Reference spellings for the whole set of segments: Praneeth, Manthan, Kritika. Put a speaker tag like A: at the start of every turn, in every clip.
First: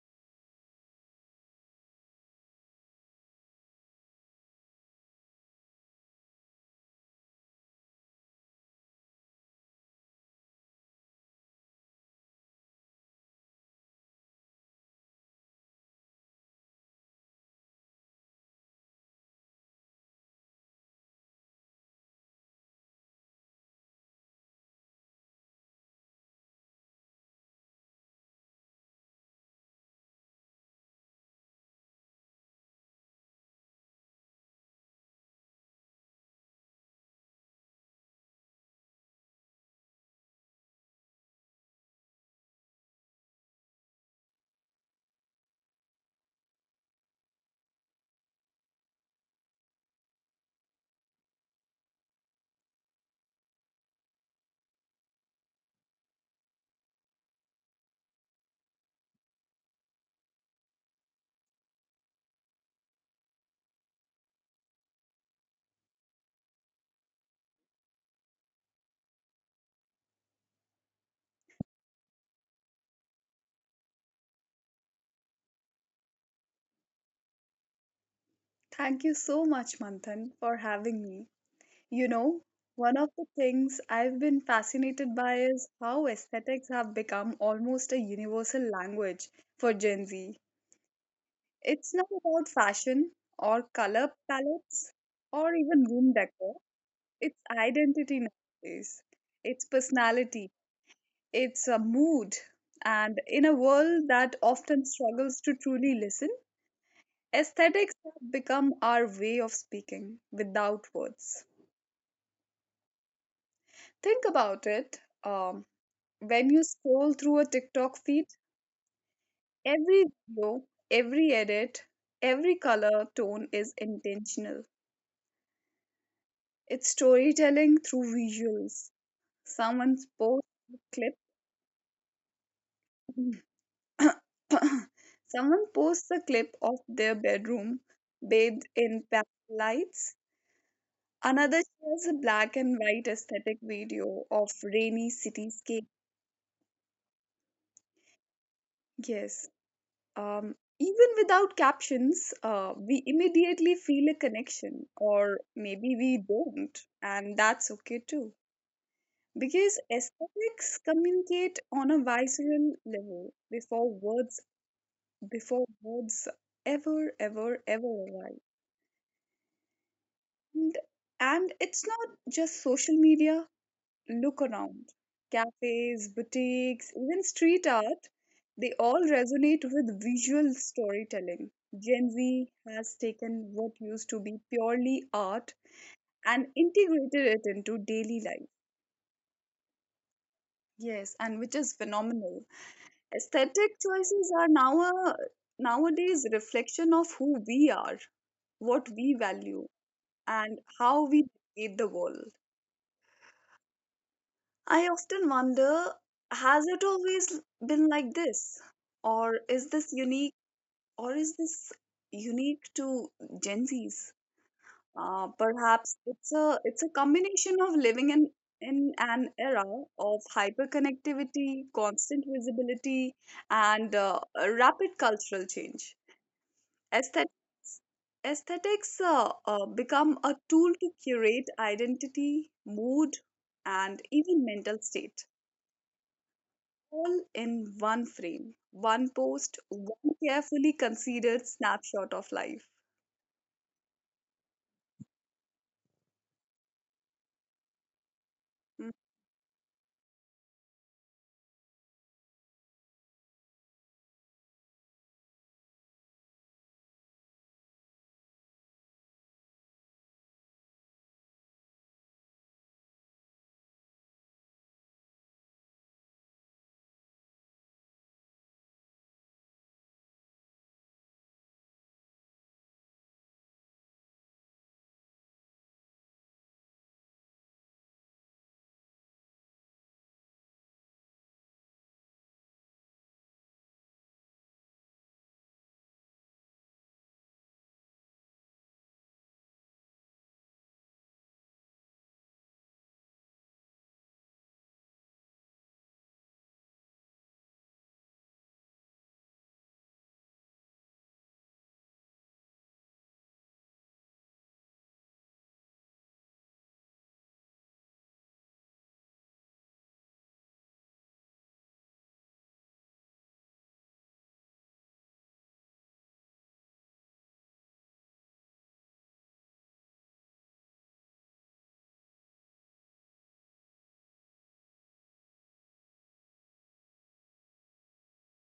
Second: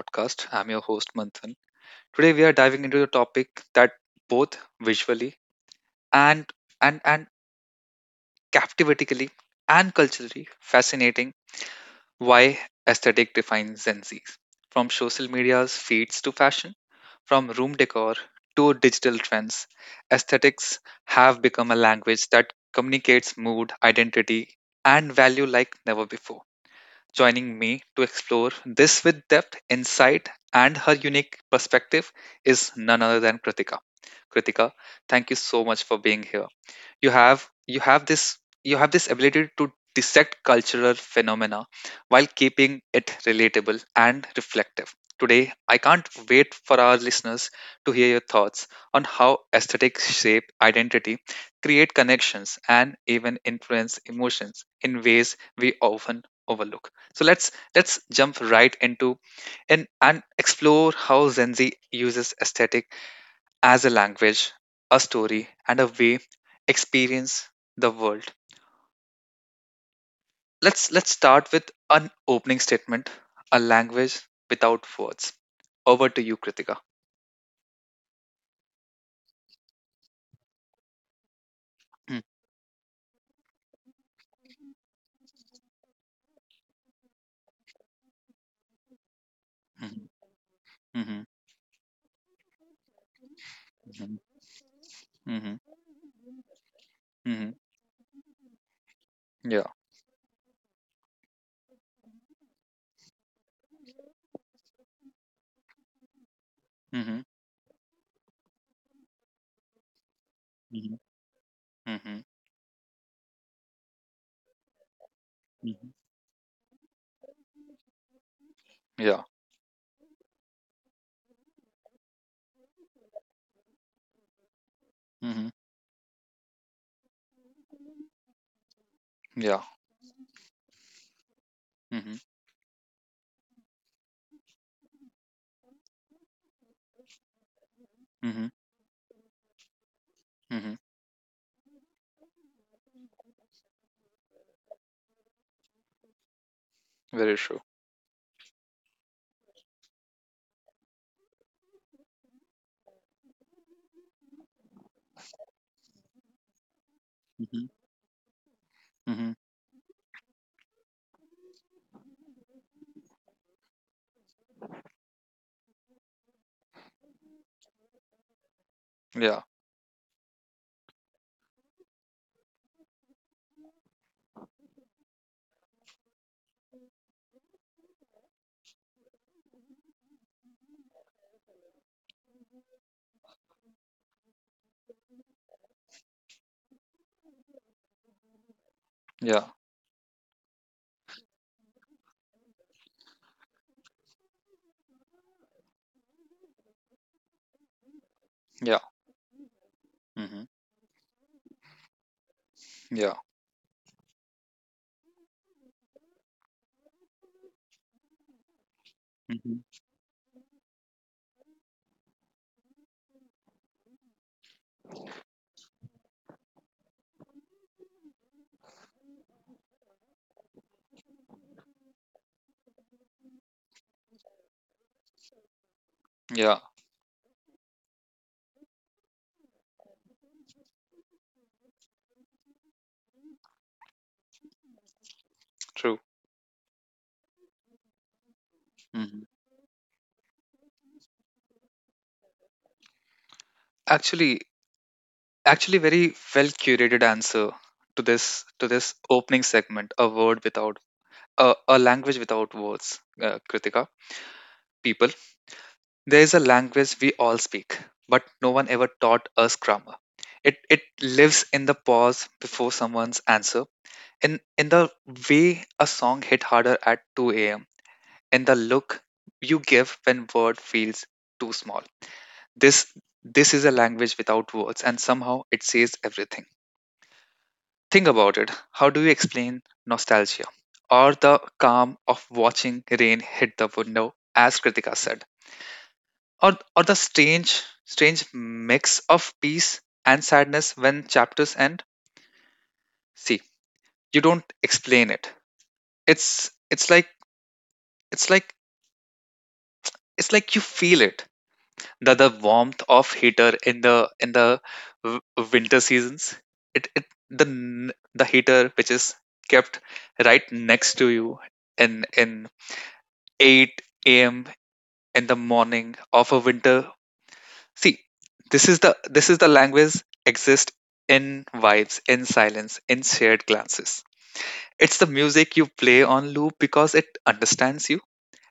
A: podcast. I'm your host, Manthan. Today, we are diving into a topic that both visually and and captivatingly and culturally fascinating: why aesthetic defines Gen Zs. From social media's feeds to fashion, from room decor to digital trends, aesthetics have become a language that communicates mood, identity, and value like never before. Joining me to explore this with depth, insight, and her unique perspective is none other than Kritika. Kritika, thank you so much for being here. You have you have this you have this ability to dissect cultural phenomena while keeping it relatable and reflective. Today, I can't wait for our listeners to hear your thoughts on how aesthetics shape identity, create connections, and even influence emotions in ways we often overlook. So let's jump right into and explore how Gen Z uses aesthetic as a language, a story, and a way experience the world. Let's start with an opening statement, a language without words. Over to you, Kritika.
B: Thank you so much, Manthan, for having me. You
A: Mm.
B: know, one of the things I've been fascinated by is how aesthetics have become almost a universal language for Gen
A: Mhm.
B: Z. It's not about fashion or color
A: Mhm.
B: palettes
A: Mhm.
B: or
A: Mhm.
B: even room decor. It's
A: Mhm.
B: identity nowadays. It's
A: Yeah.
B: personality. It's a mood. And in a world that often struggles to truly listen,
A: Mhm.
B: aesthetics have become our way of speaking without
A: Mhm.
B: words.
A: Mhm.
B: Think about it.
A: Mhm.
B: When you scroll through a TikTok feed,
A: Yeah.
B: every video, every edit, every color tone is intentional.
A: Mhm.
B: It's storytelling through visuals.
A: Yeah.
B: Someone posts a
A: Mhm.
B: clip. Someone posts a clip of their bedroom
A: Mhm.
B: bathed in pale lights.
A: Mhm.
B: Another shares a black and white aesthetic video of rainy cityscape.
A: Very true.
B: Yes. Even without captions, we immediately feel a connection, or maybe we don't, and that's
A: Mhm.
B: okay too.
A: Mhm.
B: Because aesthetics communicate on a visceral level before words ever arrive.
A: Yeah.
B: And, and it's not just social media. Look around. Cafes, boutiques, even street art, they all resonate with visual storytelling. Gen Z has taken what used to be purely art and integrated it into daily life.
A: Yeah.
B: Yes, and which is phenomenal. Aesthetic choices are now a, Nowadays, reflection of who we are,
A: Yeah.
B: what we value,
A: Mhm.
B: and how we navigate the world.
A: Yeah.
B: I often wonder, has it always been like this? Or
A: Mhm.
B: is this unique or is this unique to Gen Zs? Perhaps it's a combination of living in an era of hyperconnectivity, constant visibility, and rapid cultural change.
A: Yeah.
B: Aesthet- aesthetics become a tool to curate identity, mood, and even mental state
A: True.
B: all in one frame, one
A: Mhm.
B: post, one carefully considered snapshot of life.
A: Actually, actually, very well curated answer to this to
B: Mm.
A: this opening segment, a word without a language without words, Kritika. People, there is a language we all speak, but no one ever taught us grammar. It lives in the pause before someone's answer, in the way a song hit harder at 2 a.m, in the look you give when word feels too small. This this is a language without words, and somehow it says everything. Think about it. How do you explain nostalgia? Or the calm of watching rain hit the window, as Kritika said. Or the strange mix of peace and sadness when chapters end. See, you don't explain it. It's it's like it's like it's like you feel it. The warmth of heater in the w- winter seasons. It it the heater which is kept right next to you in 8 a.m. in the morning of a winter. See, this is the language exist in vibes, in silence, in shared glances. It's the music you play on loop because it understands you.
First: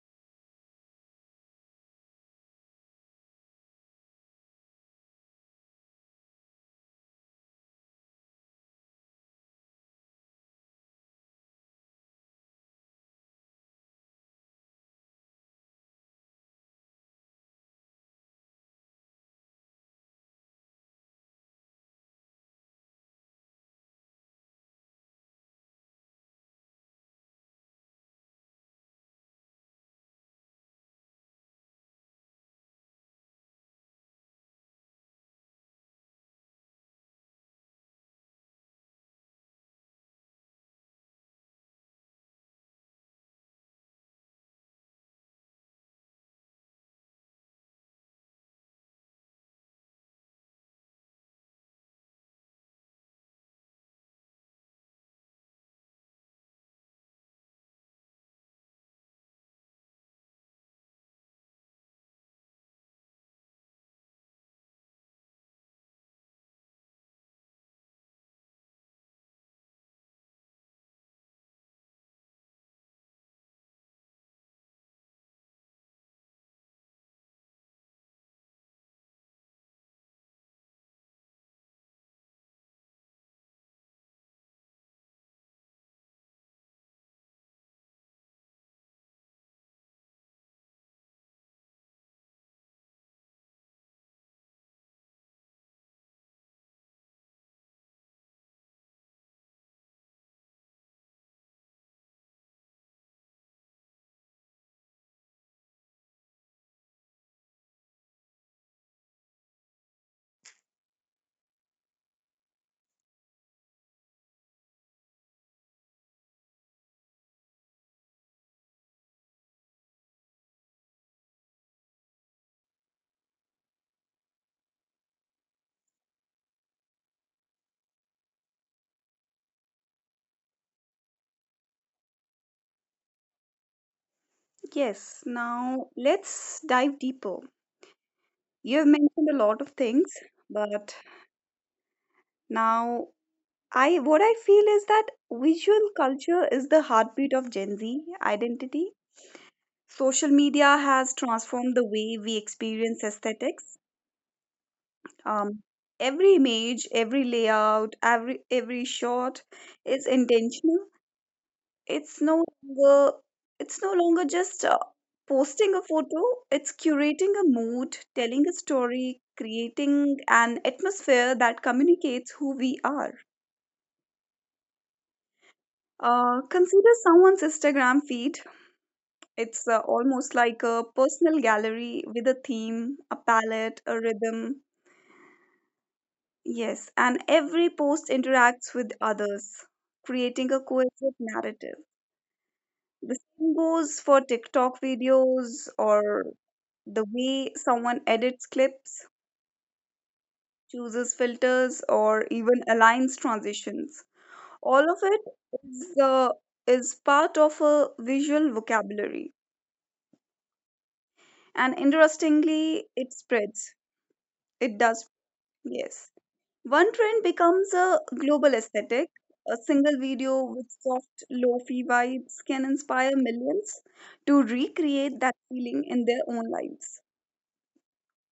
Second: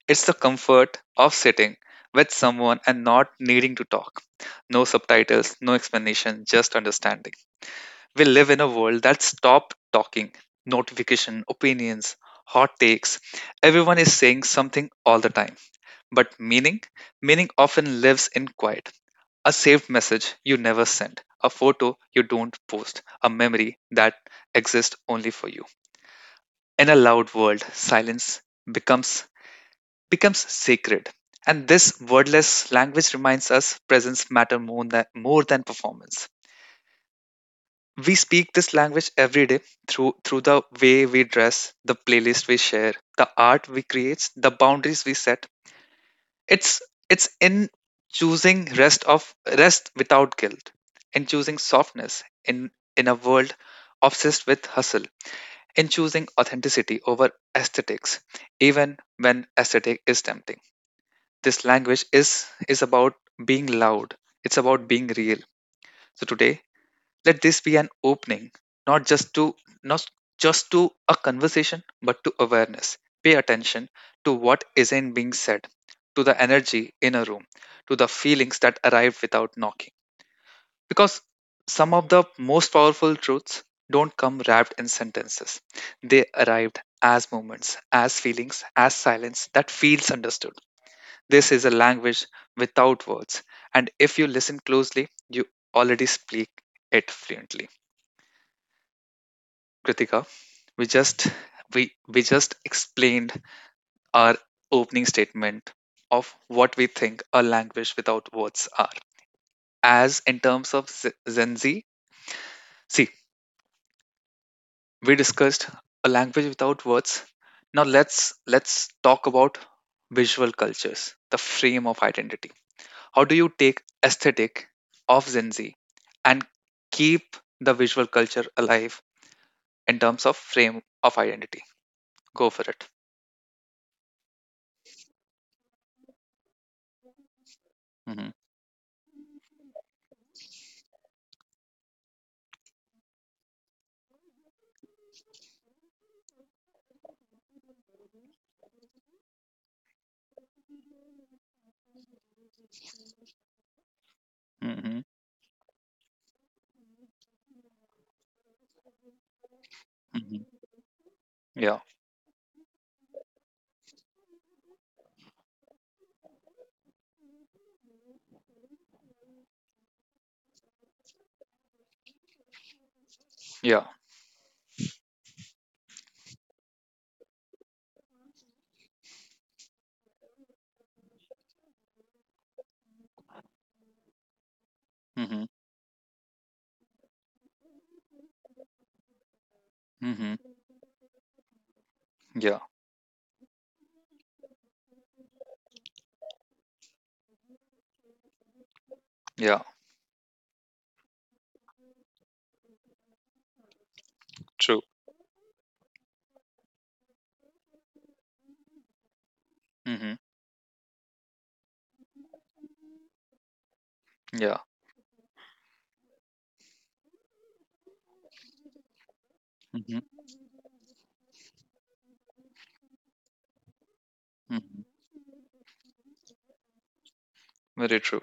A: It's the comfort of sitting with someone and not needing to talk. No subtitles, no explanation, just understanding. We live in a world that stopped talking. Notification, opinions, hot takes. Everyone is saying something all the time. But meaning? Meaning often lives in quiet. A saved message you never send, a photo you don't post, a memory that exists only for you. In a loud world, silence becomes becomes sacred. And this wordless language reminds us presence matter more than performance. We speak this language every day through the way we dress, the playlist we share, the art we create, the boundaries we set. It's it's in choosing rest of rest without guilt, in choosing softness in a world obsessed with hustle, in choosing authenticity over aesthetics, even when aesthetic is tempting. This language is about being loud. It's about being real. So today, let this be an opening, not just to not just to a conversation, but to awareness. Pay attention to what isn't being said, to the energy in a room, to the feelings that arrived without knocking, because some of the most powerful truths don't come wrapped in sentences. They arrived as moments, as feelings, as silence that feels understood. This is a language without words, and if you listen closely, you already speak it fluently. Kritika, We just we just explained our opening statement of what we think a language without words are. As in terms of Gen Z, see, we discussed a language without words. Now let's talk about visual cultures, the frame of identity. How do you take aesthetic of Gen Z and keep the visual culture alive in terms of frame of identity? Go for it.
B: Yes, now let's dive deeper. You have mentioned a lot of things, but now, I what I feel is that visual culture is the heartbeat of Gen Z identity. Social media has transformed the way we experience aesthetics.
A: Hmm.
B: Um, every image, every layout, every shot is
A: Mhm.
B: intentional.
A: Yeah,
B: It's no longer it's no longer just posting a photo, it's curating a mood, telling a story, creating an atmosphere that communicates who we are.
A: yeah.
B: Consider someone's Instagram feed. It's almost like a personal gallery with a theme, a palette, a rhythm.
A: Mhm.
B: Yes, and every post interacts with others,
A: Mhm.
B: creating a cohesive narrative.
A: Yeah,
B: The same goes for TikTok videos. Or the way someone edits clips,
A: yeah.
B: chooses filters, or even aligns transitions,
A: True.
B: all of it is, uh, is part of a visual vocabulary.
A: Mhm.
B: And interestingly, it spreads.
A: Yeah.
B: It does, yes. One trend becomes a global aesthetic. A single
A: Mhm.
B: video with soft, lo-fi vibes can inspire millions to
A: Mhm.
B: recreate that feeling in their own lives.
A: Very true.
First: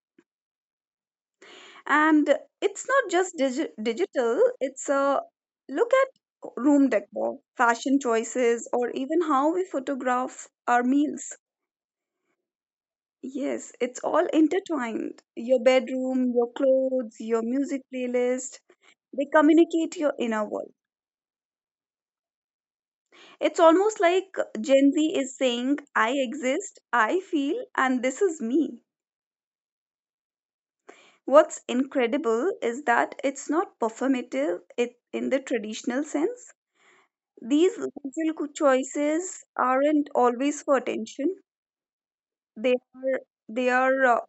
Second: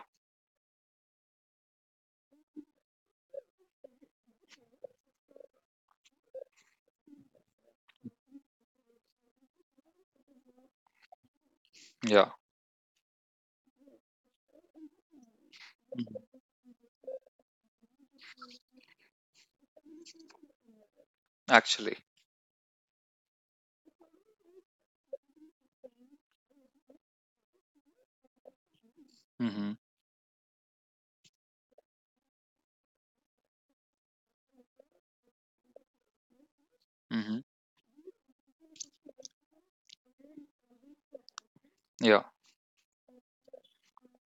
B: And it's not just digital. It's a look at room decor, fashion choices, or even how we photograph our meals.
A: Yeah.
B: Yes, it's all intertwined. Your bedroom,
A: Mhm.
B: your clothes, your music playlist, they communicate your inner world.
A: Actually.
B: It's almost like Gen Z is saying, I exist, I feel, and this is me.
A: Mhm.
B: What's incredible is that it's not performative it in the traditional sense.
A: Mhm.
B: These choices aren't always for attention.
A: Yeah.
B: They are they are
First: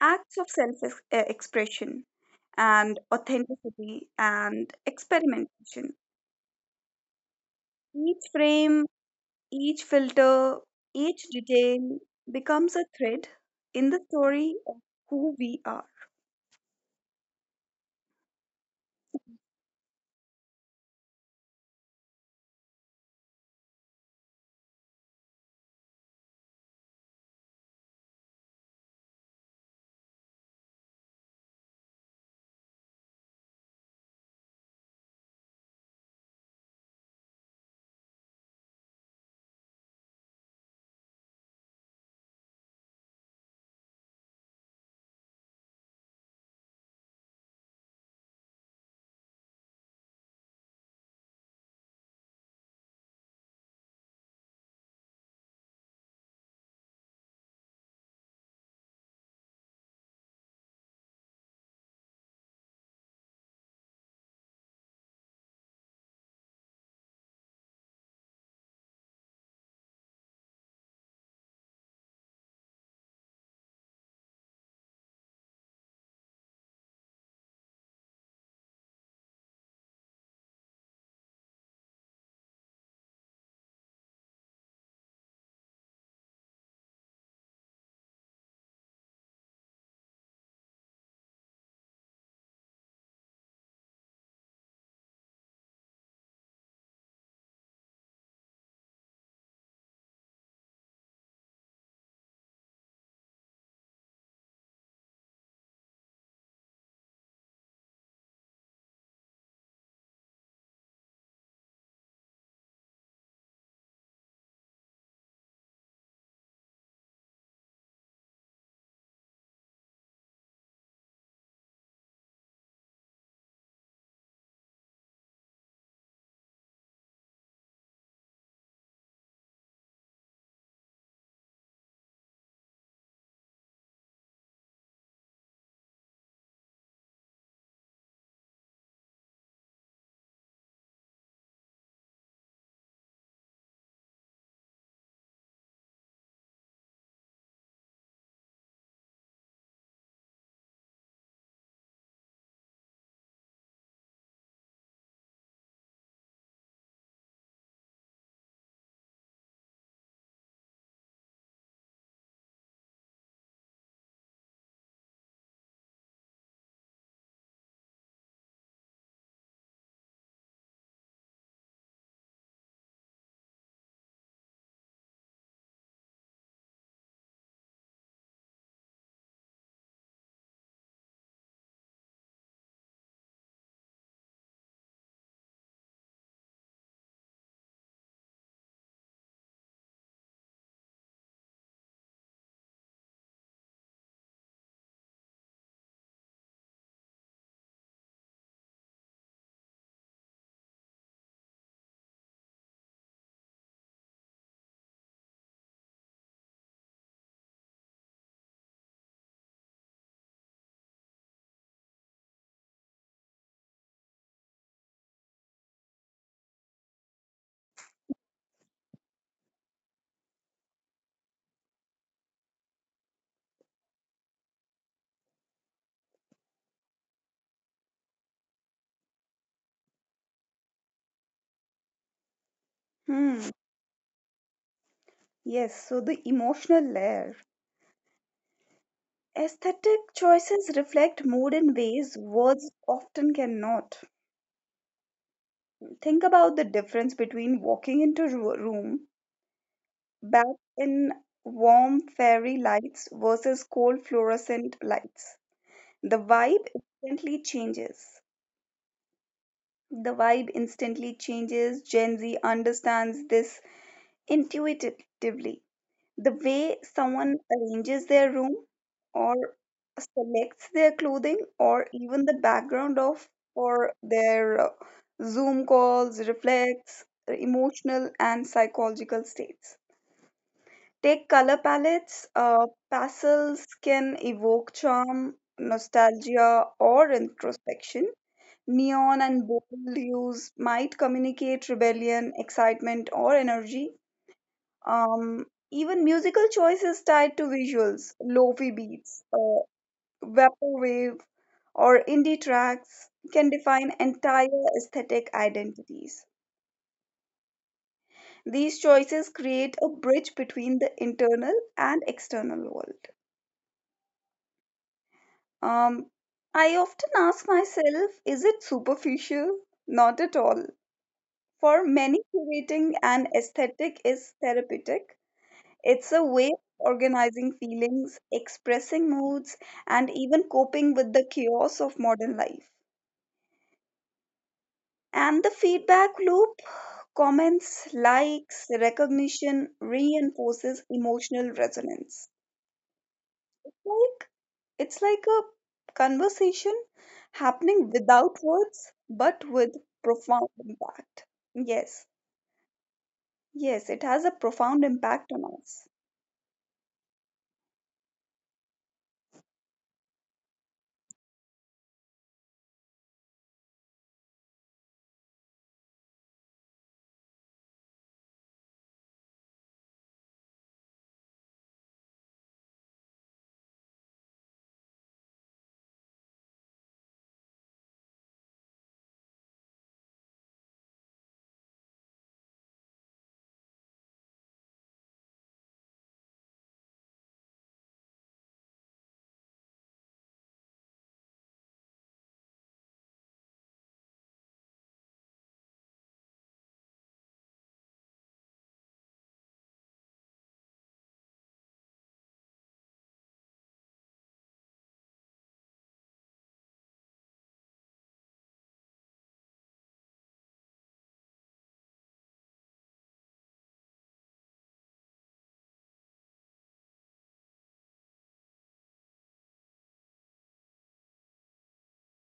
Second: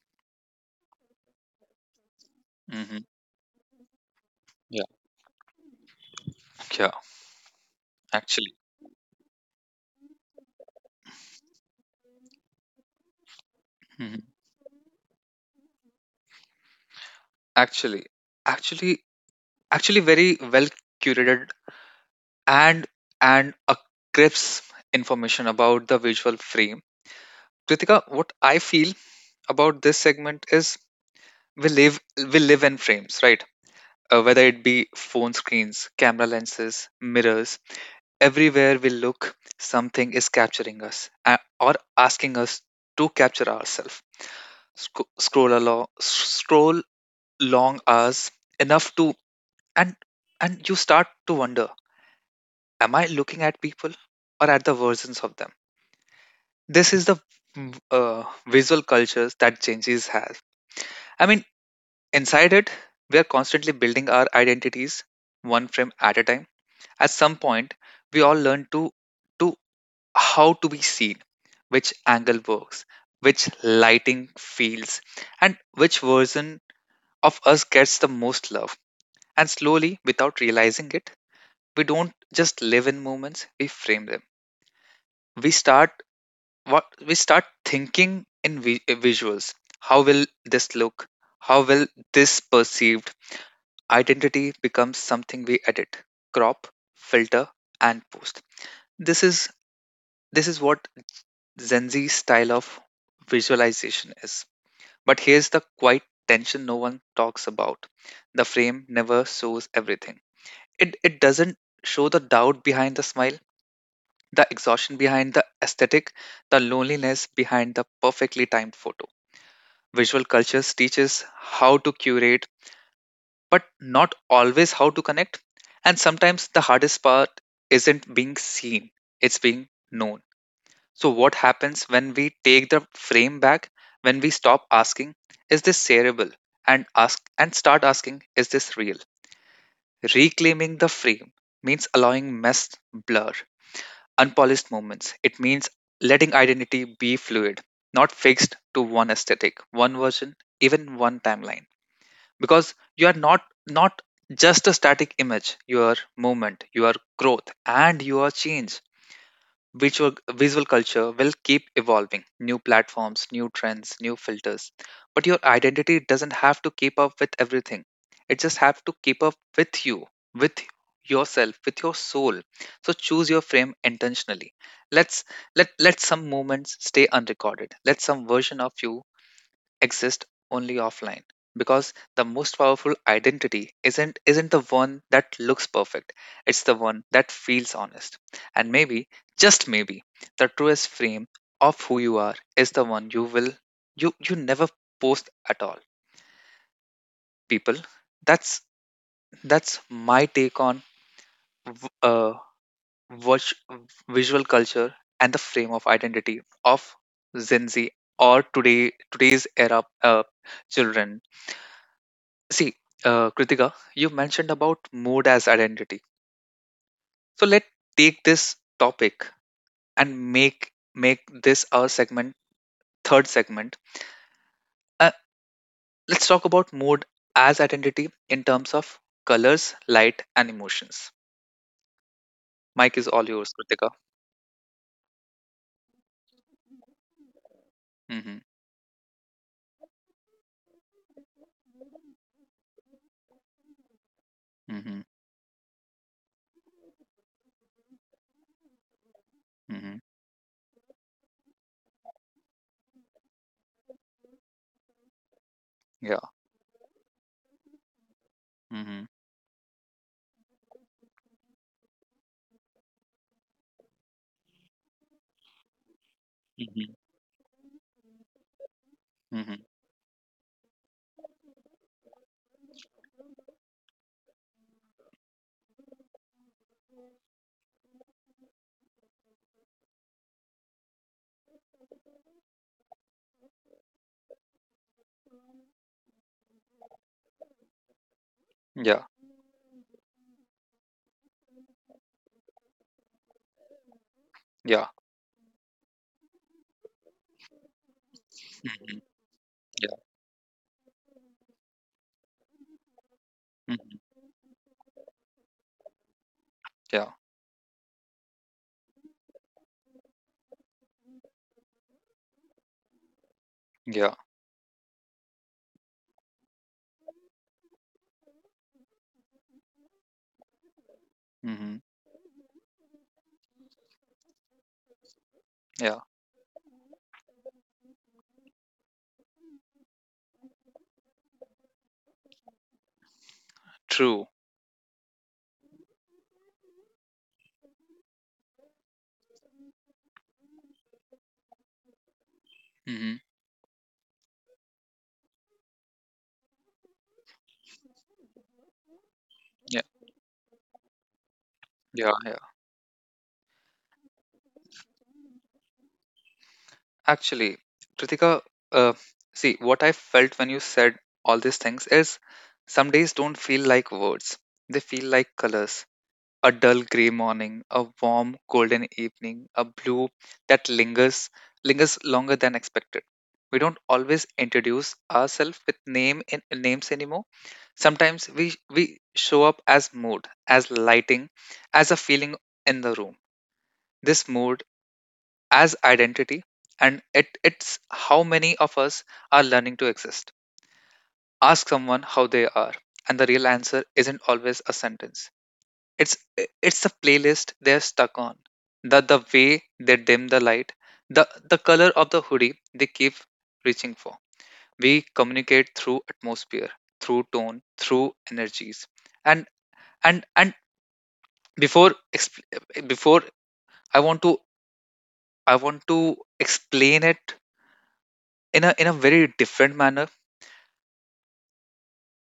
B: acts of self expression and
A: Mhm.
B: authenticity and
A: Yeah.
B: experimentation.
A: Yeah.
B: Each
A: Actually.
B: frame, each filter, each detail becomes a thread in the
A: Mhm.
B: story of who we are.
A: Actually. Actually. Actually, very well curated and and a crisp information about the visual frame. Kritika, what I feel about this segment is we live in frames, right? Whether it be phone screens, camera lenses, mirrors, everywhere we look, something is capturing us, or asking us to capture ourselves. Scroll along, scroll long hours enough to, and and you start to wonder: Am I looking at people, or at the versions of them? This is the visual cultures that changes has. I mean, inside it, we are constantly building our identities one frame at a time. At some point, we all learn to how to be seen, which angle works, which lighting feels, and which version of us gets the most love. And slowly, without realizing it, we don't just live in moments, we frame them. We start we start thinking in visuals. How will this look? How will this perceived? Identity becomes something we edit, crop, filter, and post. This is this is what Gen Z style of visualization is. But here's the quiet tension no one talks about. The frame never shows everything. It doesn't show the doubt behind the smile, the exhaustion behind the aesthetic, the loneliness behind the perfectly timed photo. Visual cultures teaches how to curate, but not always how to connect. And sometimes the hardest part isn't being seen, it's being known. So, what happens when we take the frame back, when we stop asking, is this shareable? And start asking, is this real? Reclaiming the frame means allowing mess, blur, unpolished moments. It means letting identity be fluid, not fixed to one aesthetic, one version, even one timeline. Because you are not just a static image, you are movement, you are growth, and you are change. Visual visual culture will keep evolving, new platforms, new trends, new filters, but your identity doesn't have to keep up with everything. It just have to keep up with you, with yourself, with your soul. So choose your frame intentionally. Let's let let some moments stay unrecorded, let some version of you exist only offline, because the most powerful identity isn't the one that looks perfect, it's the one that feels honest. And maybe, just maybe, the truest frame of who you are is the one you will you you never post at all. People, that's that's my take on v- uh watch visual culture and the frame of identity of Gen Z, or today today's era, uh, children. See, Kritika, you mentioned about mood as identity. So let's take this topic and make this our segment, third segment. Uh, let's talk about mood as identity in terms of colors, light, and emotions. Mike is all
B: Hmm.
A: yours, Kritika.
B: Yes, so the emotional layer.
A: Mm-hmm.
B: Aesthetic choices reflect mood in ways words often cannot.
A: Mm-hmm.
B: Think about the difference between walking into a room
A: Mm-hmm.
B: back in warm fairy lights versus cold fluorescent lights. The
A: Yeah.
B: vibe instantly changes.
A: Mm-hmm.
B: The vibe instantly changes. Gen Z understands this intuitively. The way
A: Mm-hmm.
B: someone arranges their room or
A: Mm-hmm.
B: selects their clothing or even the background of for their Zoom calls reflects their emotional and psychological states. Take color palettes. Pastels can evoke charm, nostalgia, or introspection.
A: Yeah.
B: Neon and bold hues might communicate rebellion, excitement, or energy.
A: Yeah.
B: um, Even musical choices tied to visuals, lofi
A: Mm-hmm.
B: beats,
A: Yeah.
B: vaporwave, or indie tracks can define
A: Mm-hmm.
B: entire aesthetic identities.
A: Yeah.
B: These choices create a bridge between the internal and external world.
A: Yeah.
B: Um, I often ask myself, is it superficial? Not at all.
A: Mm-hmm.
B: For many, curating an aesthetic is therapeutic.
A: Yeah.
B: It's a way of organizing feelings, expressing moods, and even coping with the chaos of modern life.
A: True.
B: And the feedback loop, comments, likes, recognition reinforces emotional resonance.
A: Mm-hmm.
B: Like it's like a conversation happening without words but with
A: Yeah.
B: profound impact. Yes,
A: Yeah. Yeah.
B: yes, it has a profound impact on us.
A: Actually, Kritika, uh, see, what I felt when you said all these things is some days don't feel like words. They feel like colors. A dull gray morning, a warm golden evening, a blue that lingers longer than expected. We don't always introduce ourselves with name in names anymore. Sometimes we show up as mood, as lighting, as a feeling in the room. This mood as identity, and it's how many of us are learning to exist. Ask someone how they are, and the real answer isn't always a sentence. It's it's the playlist they're stuck on, the way they dim the light, the color of the hoodie they keep reaching for. We communicate through atmosphere, through tone, through energies, and and before I want to I want to explain it in a very different manner.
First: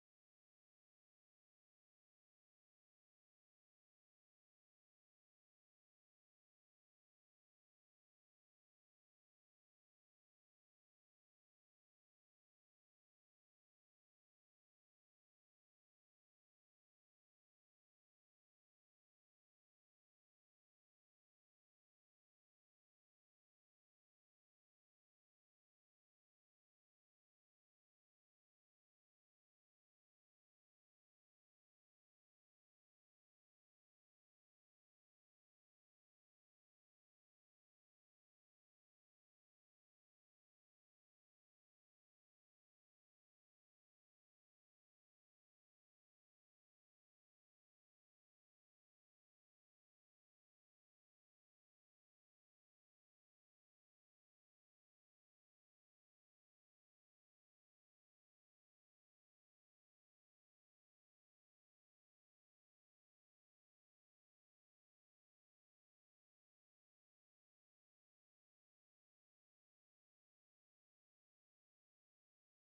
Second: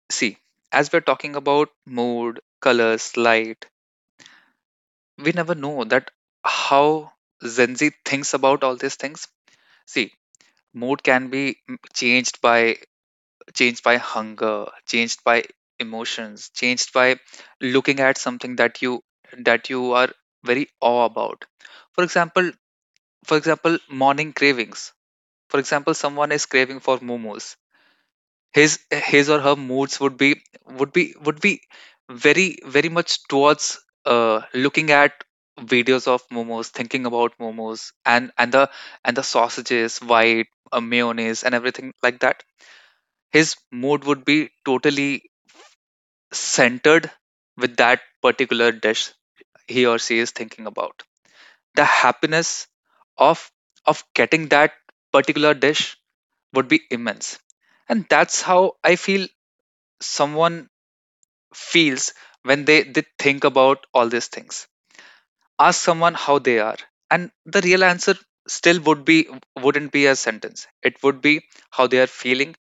A: See, as we're talking about mood, colors, light, we never know that how Gen Z thinks about all these things. See, mood can be changed by hunger, changed by emotions, changed by looking at something that you are very awe about. For example, morning cravings. For example, someone is craving for momos. His his or her moods would be would be very very much towards looking at videos of momos, thinking about momos, and and the and the sausages, white mayonnaise, and everything like that. His mood would be totally centered with that particular dish. He or she is thinking about the happiness of of getting that particular dish would be immense. And that's how I feel someone feels when they think about all these things. Ask someone how they are, and the real answer still would be wouldn't be a sentence. It would be how they are feeling,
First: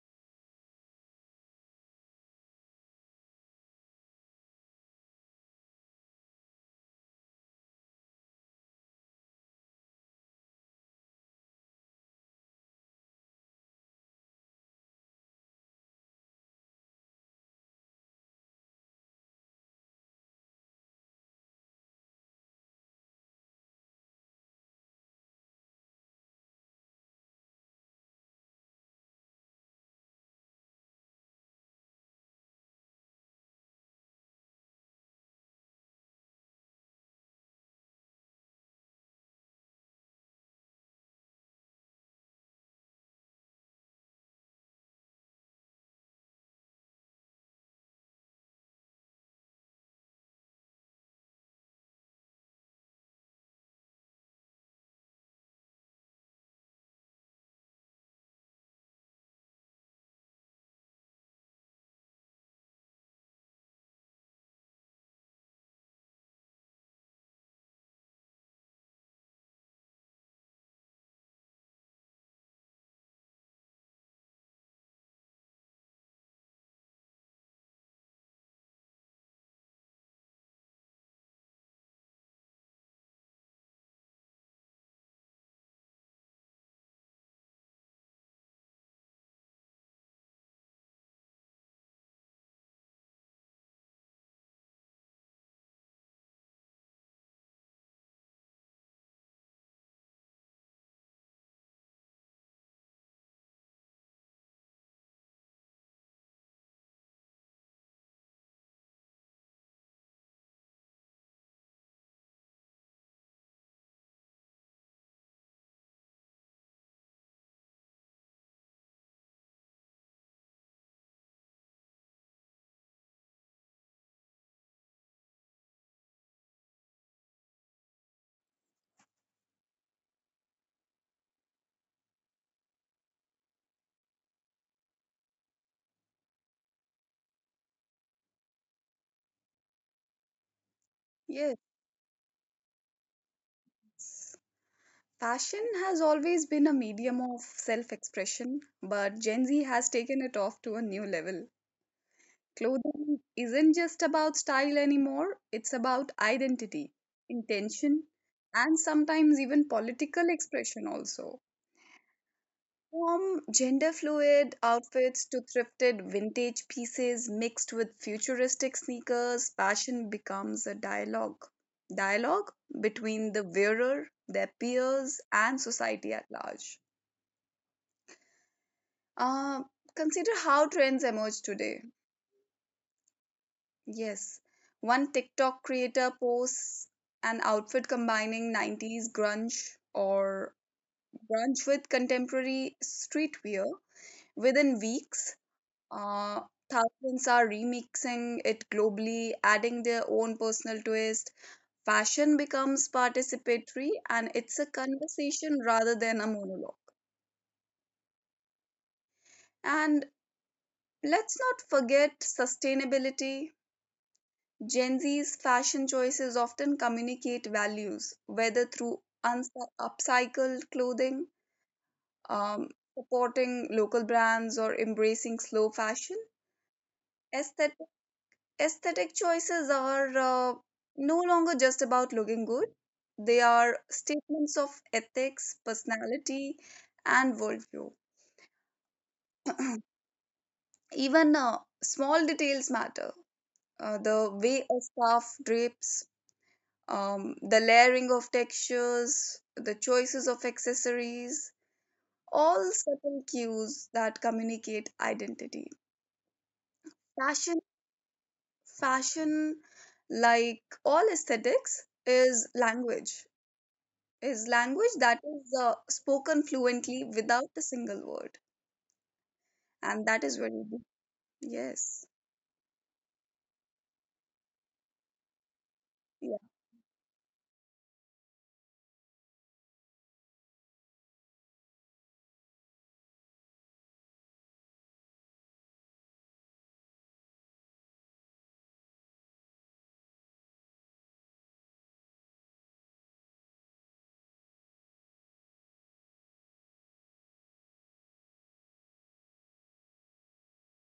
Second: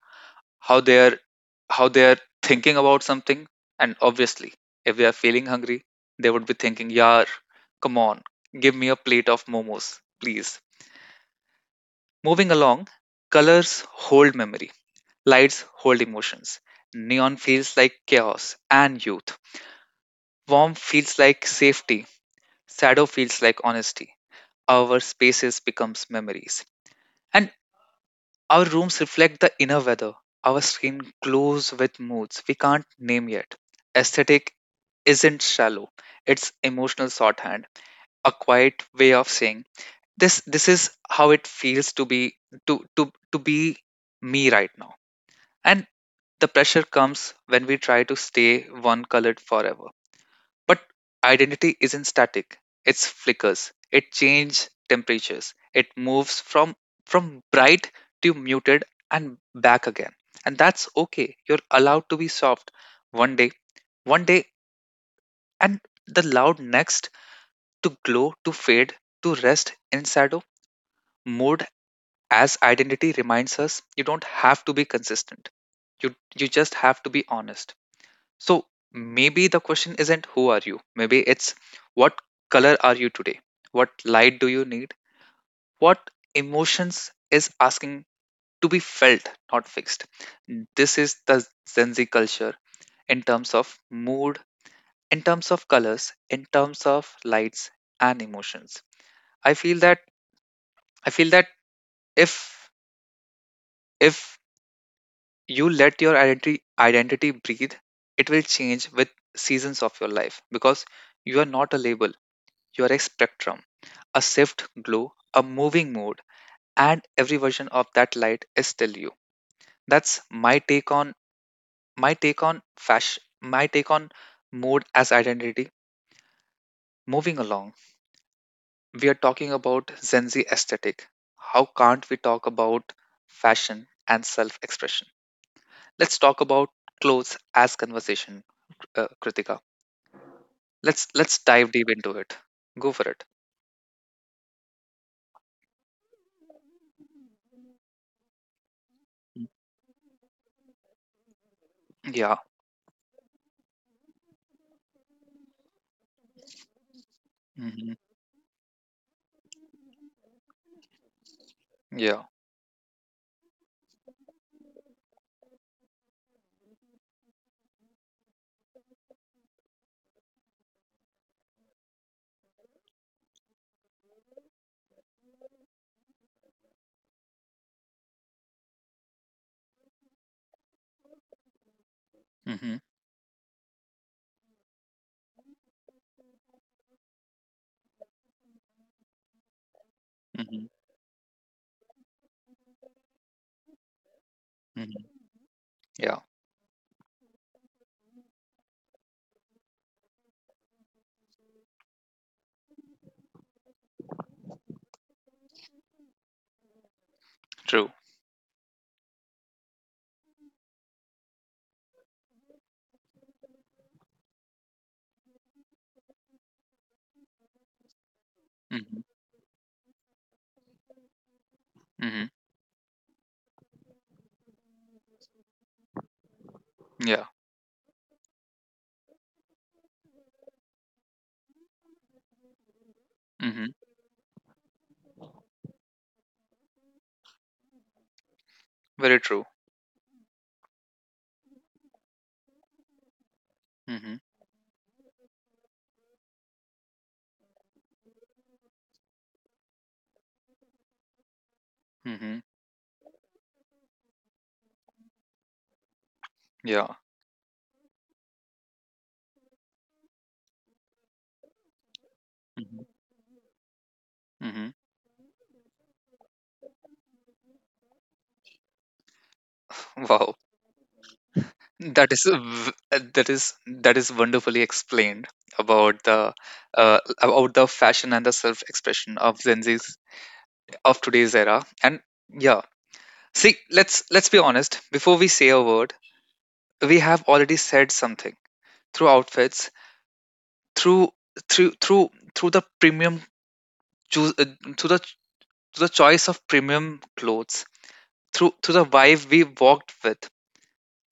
A: how they are how they are thinking about something, and obviously, if they are feeling hungry, they would be thinking, "Yar, come on, give me a plate of momos, please." Moving along, colors hold memory, lights hold emotions. Neon feels like chaos and youth. Warm feels like safety. Shadow feels like honesty. Our spaces becomes memories. And our rooms reflect the inner weather. Our skin glows with moods we can't name yet. Aesthetic isn't shallow. It's emotional shorthand, a quiet way of saying this is how it feels to be to be me right now. And the pressure comes when we try to stay one colored forever. But identity isn't static. It flickers. It changes temperatures. It moves from bright to muted and back again. And that's okay. You're allowed to be soft one day, one day, and the loud next, to glow, to fade, to rest in shadow. Mood as identity reminds us you don't have to be consistent. You just have to be honest. So maybe the question isn't who are you? Maybe it's what color are you today? What light do you need? What emotions is asking to be felt, not fixed? This is the Gen Z culture in terms of mood, in terms of colors, in terms of lights and emotions. I feel that I feel that if if you let your identity breathe, it will change with seasons of your life because you are not a label, you are a spectrum, a shift glow, a moving mood, and every version of that light is still you. That's my take on fashion, my take on mode as identity. Moving along, we are talking about Gen Z aesthetic. How can't we talk about fashion and self-expression? Let's talk about clothes as conversation, Kritika. Let's dive deep into it. Go for it.
B: Yes. Fashion has always been a medium of self expression, but
A: Mm.
B: Gen Z has taken it off to a new level.
A: Yeah.
B: Clothing isn't just about style anymore, it's about identity,
A: Hmm.
B: intention, and sometimes even political expression also.
A: Yeah.
B: From gender fluid outfits to thrifted vintage pieces mixed with futuristic sneakers, fashion becomes a dialogue. Dialogue between the wearer, their peers, and society at large. Uh, Consider how trends emerge today.
A: Hmm.
B: Yes, one TikTok creator posts an outfit combining 90s
A: Hmm.
B: or grunge with contemporary streetwear within
A: Hmm.
B: weeks.
A: Yeah.
B: Uh, Thousands are remixing it globally, adding their own personal twist. Fashion becomes participatory and it's a conversation rather than a monologue.
A: True.
B: And let's not forget sustainability. Gen Z's fashion choices often communicate values, whether
A: Hmm.
B: through upcycled clothing,
A: Hmm.
B: um, supporting local brands, or embracing slow fashion.
A: Yeah.
B: Aesthetic, aesthetic choices are no longer just about looking good, they
A: Mhm.
B: are statements of ethics, personality, and worldview.
A: Very true.
B: Even small details matter.
A: Mhm.
B: The way a scarf drapes, the layering of textures, the choices of accessories,
A: Mhm.
B: all subtle cues that communicate identity.
A: Yeah.
B: Fashion, fashion, like all aesthetics, is
A: Mhm.
B: language. Is
A: Mhm.
B: language that is spoken fluently without a single word, and
A: Wow.
B: that is very deep. Yes,
A: That is wonderfully explained about the
B: yeah.
A: about the fashion and the self-expression of Gen Z's, of today's era. And yeah, see, let's be honest. Before we say a word, we have already said something through outfits, through through through through the premium choose uh, through the choice of premium clothes, through the vibe we walked with.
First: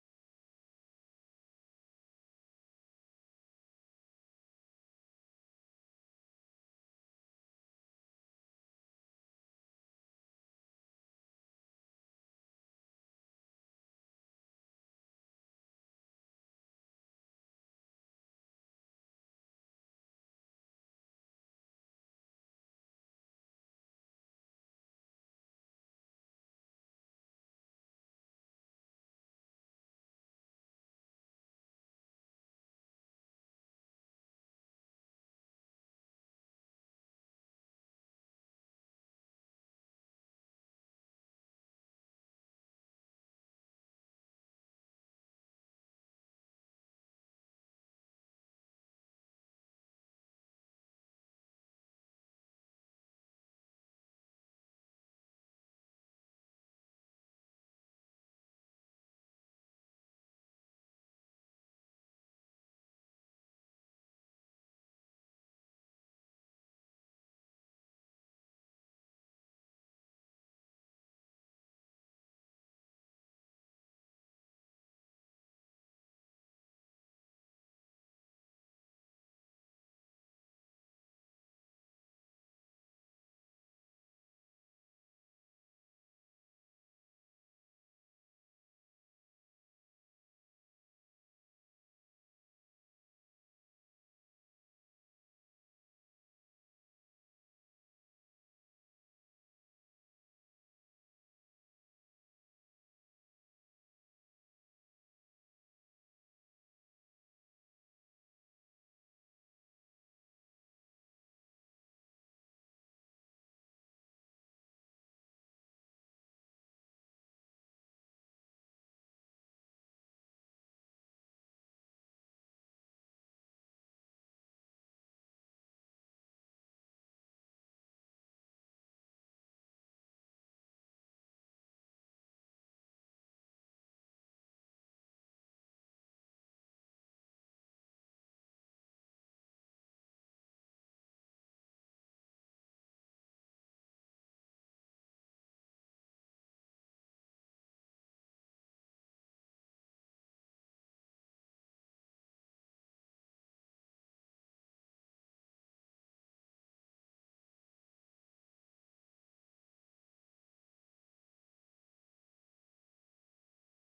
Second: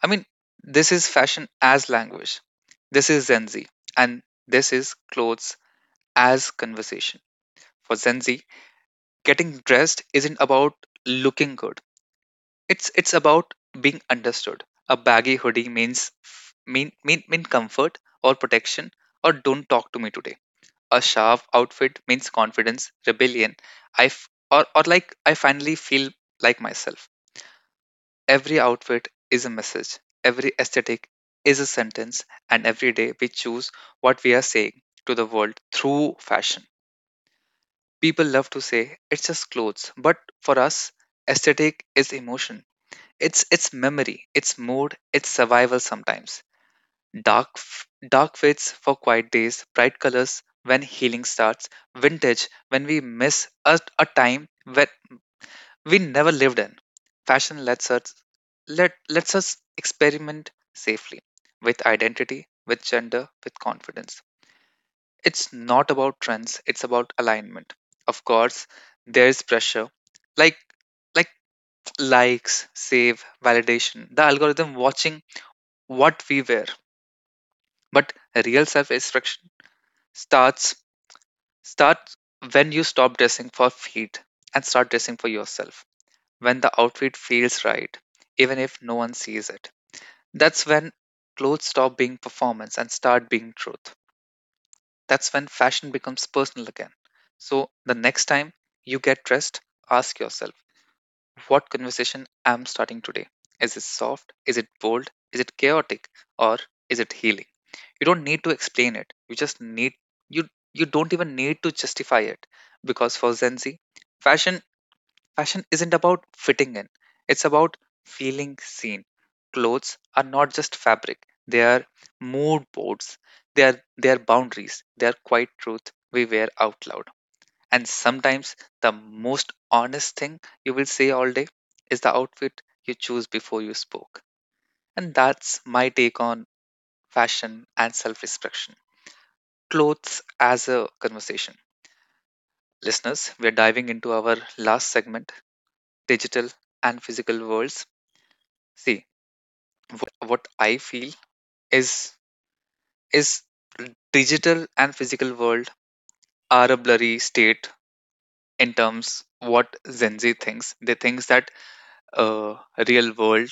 A: I mean, this is fashion as language. This is Gen Z. And this is clothes as conversation. For Gen Z, getting dressed isn't about looking good. It's about being understood. A baggy hoodie means f- mean comfort or protection, or don't talk to me today. A sharp outfit means confidence, rebellion. I f- or like I finally feel like myself. Every outfit is a message, every aesthetic is a sentence, and every day we choose what we are saying to the world through fashion. People love to say it's just clothes, but for us, aesthetic is emotion. It's memory, it's mood, it's survival sometimes. Dark fits for quiet days, bright colors when healing starts, vintage when we miss a time when we never lived in. Fashion let lets us experiment safely with identity, with gender, with confidence. It's not about trends, it's about alignment. Of course, there's pressure like like likes, save, validation, the algorithm watching what we wear. But real self-expression starts starts when you stop dressing for feed and start dressing for yourself, when the outfit feels right, even if no one sees it. That's when clothes stop being performance and start being truth. That's when fashion becomes personal again. So the next time you get dressed, ask yourself, what conversation am starting today? Is it soft? Is it bold? Is it chaotic? Or is it healing? You don't need to explain it. You you don't even need to justify it. Because for Gen Z, fashion fashion isn't about fitting in, it's about feeling seen. Clothes are not just fabric, they are mood boards, they are boundaries, they are quiet truth we wear out loud. And sometimes the most honest thing you will say all day is the outfit you choose before you spoke. And that's my take on fashion and self expression. Clothes as a conversation. Listeners, we are diving into our last segment, digital and physical worlds. See, what I feel is is digital and physical world are a blurry state in terms what Gen Z thinks. They thinks that uh, real world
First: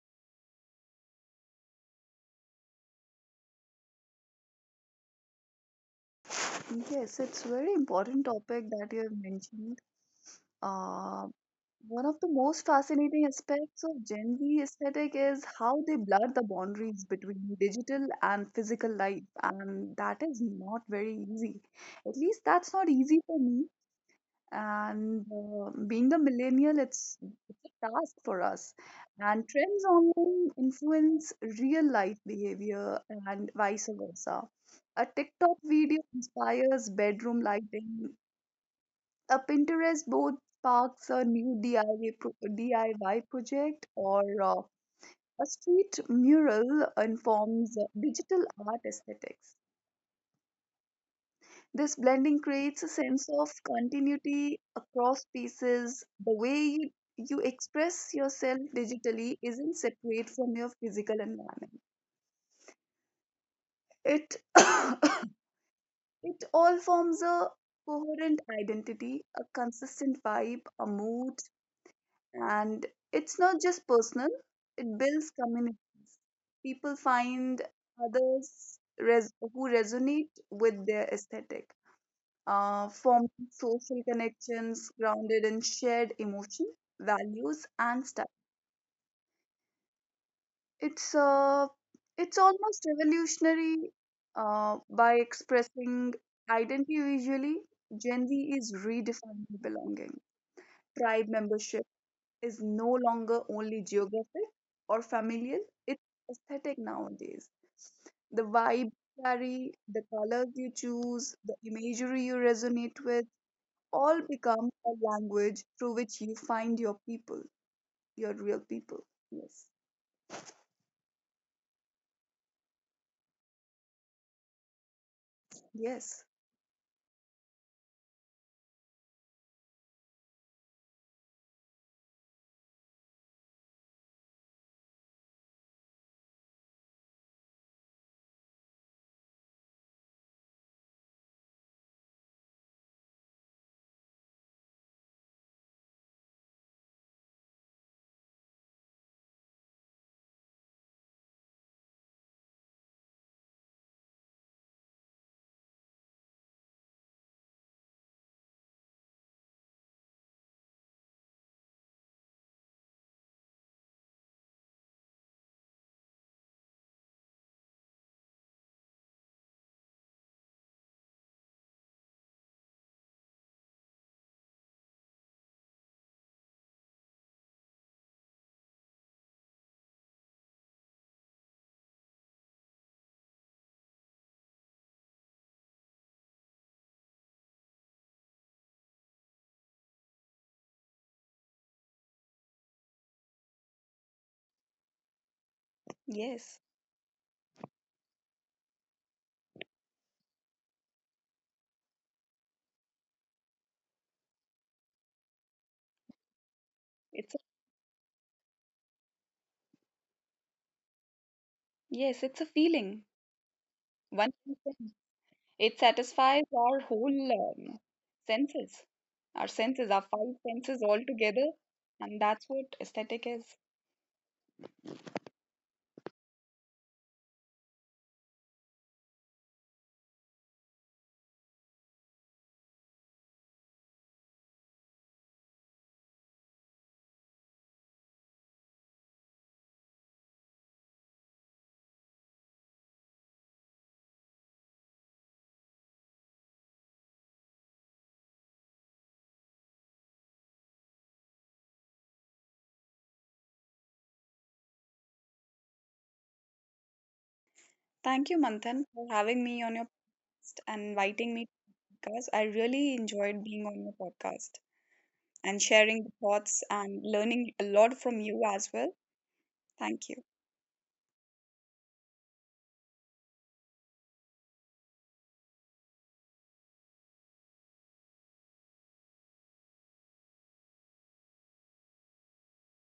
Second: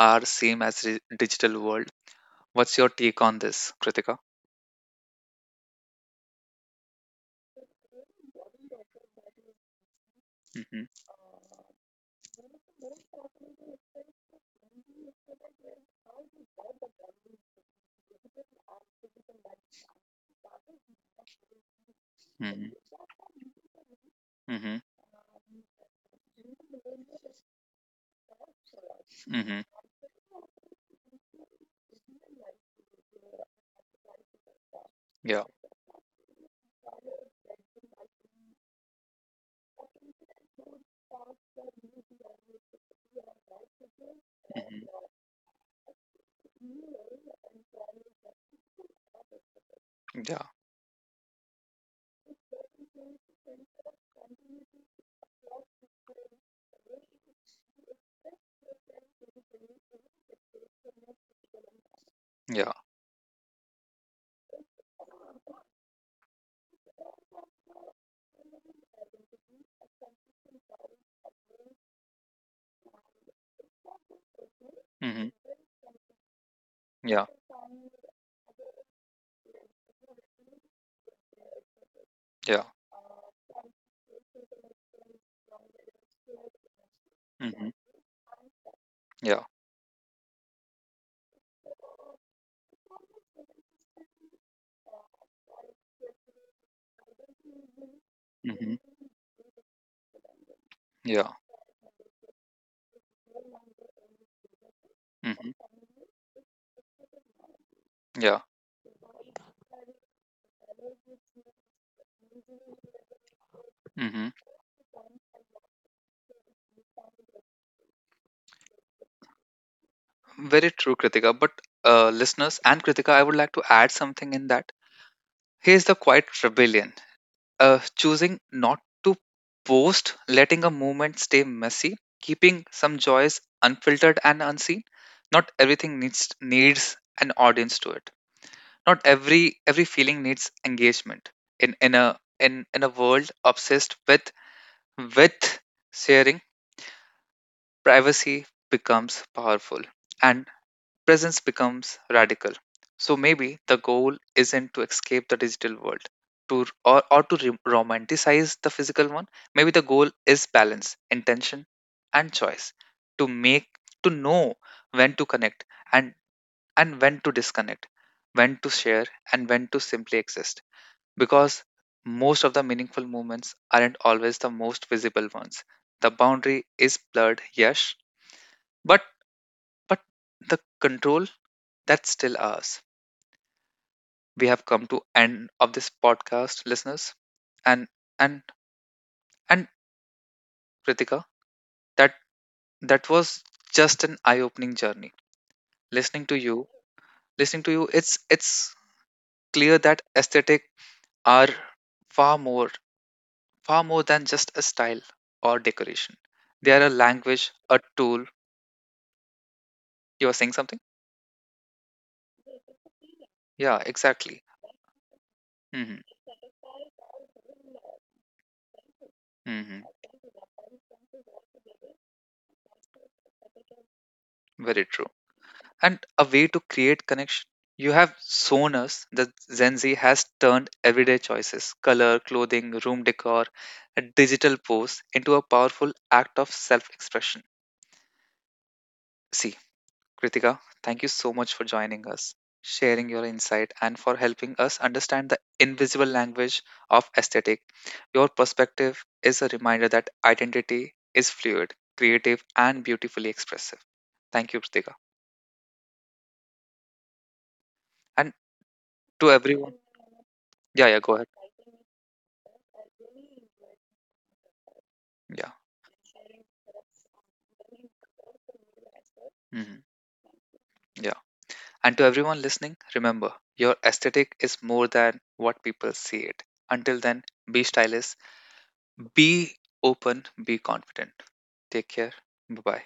A: are same as digital world. What's your take on this, Kritika?
B: Yes, it's very important topic that you have mentioned.
A: Hmm.
B: Uh, One of the most fascinating aspects of Gen Z aesthetic is how they blur the boundaries between digital and physical life, and that is not very easy. At least
A: Hmm.
B: that's not easy for me.
A: Hmm.
B: And being the millennial, it's a task for us. And
A: Hmm.
B: trends online influence real life behavior and vice versa. A
A: Yeah.
B: TikTok video inspires bedroom lighting, a Pinterest board sparks a new DIY project, or
A: Hmm.
B: a street mural informs digital art aesthetics.
A: Yeah.
B: This blending creates a sense of continuity across pieces. The way you express yourself digitally isn't separate from your physical environment.
A: Yeah.
B: It it all forms a coherent identity, a consistent vibe, a mood. And it's not just personal, it
A: Hmm.
B: builds community. People
A: Yeah.
B: find others who resonate with their aesthetic,
A: Yeah.
B: forming social connections grounded in shared emotion, values,
A: Hmm.
B: and stuff.
A: Yeah.
B: It's uh, it's almost revolutionary by expressing identity visually. Gen Z
A: Hmm.
B: is redefining belonging.
A: Yeah.
B: Tribe membership is no longer only geographic or familial,
A: Hmm.
B: it's aesthetic nowadays.
A: Yeah.
B: The vibe you carry, the colors you choose, the imagery you resonate with, all
A: Hmm.
B: become a language through which you find your people, your real people. Yes,
A: Very true, Kritika. But listeners and Kritika, I would like to add something in that. Here's the quiet
B: yes.
A: rebellion, choosing not to post, letting a movement stay messy, keeping some joys unfiltered and unseen. Not everything needs an audience to it. Not every feeling needs engagement. In a world obsessed with sharing, privacy becomes powerful. And presence becomes radical. So maybe the goal isn't to escape the digital world to or to romanticize the physical one. Maybe the goal is balance, intention and choice, to make to know when to connect and and when to disconnect, when to share and when to simply exist, because most of the meaningful moments aren't always the most visible ones. The boundary is blurred, yes, but but the control, that's still ours. We have come to end of this podcast, listeners. And and and Kritika, that that was just an eye-opening journey. Listening to
B: Yes,
A: you, listening to you, it's clear that aesthetic are far more far more than just a style or decoration. They are a
B: it's a,
A: language, a tool. You are saying something?
B: yes, it's a feeling.
A: Yeah,
B: One
A: exactly.
B: can say it
A: Mm hmm.
B: satisfies our whole um, senses,
A: Mm
B: senses, our 5 senses all together, and that's what aesthetic is.
A: hmm. Very true. And a way to create connection. You have shown us that Gen Z has turned everyday choices, color, clothing, room decor, a digital pose into a powerful act of self expression. See, Kritika, thank you so much for joining us, sharing your insight, and for helping us understand the invisible language of aesthetic. Your perspective is a reminder that identity is fluid, creative, and beautifully expressive. Thank you, Kritika.
B: Thank
A: And
B: you, Manthan, for
A: to
B: having me
A: everyone.
B: on your podcast and
A: Yeah, yeah, go ahead.
B: inviting me to podcast. I really enjoyed being on your podcast
A: Yeah.
B: and sharing the thoughts and learning a lot from you as well.
A: Hmm.
B: Thank you.
A: Yeah. And to everyone listening, remember your aesthetic is more than what people see it. Until then, be stylish, be open, be confident. Take care. Bye bye.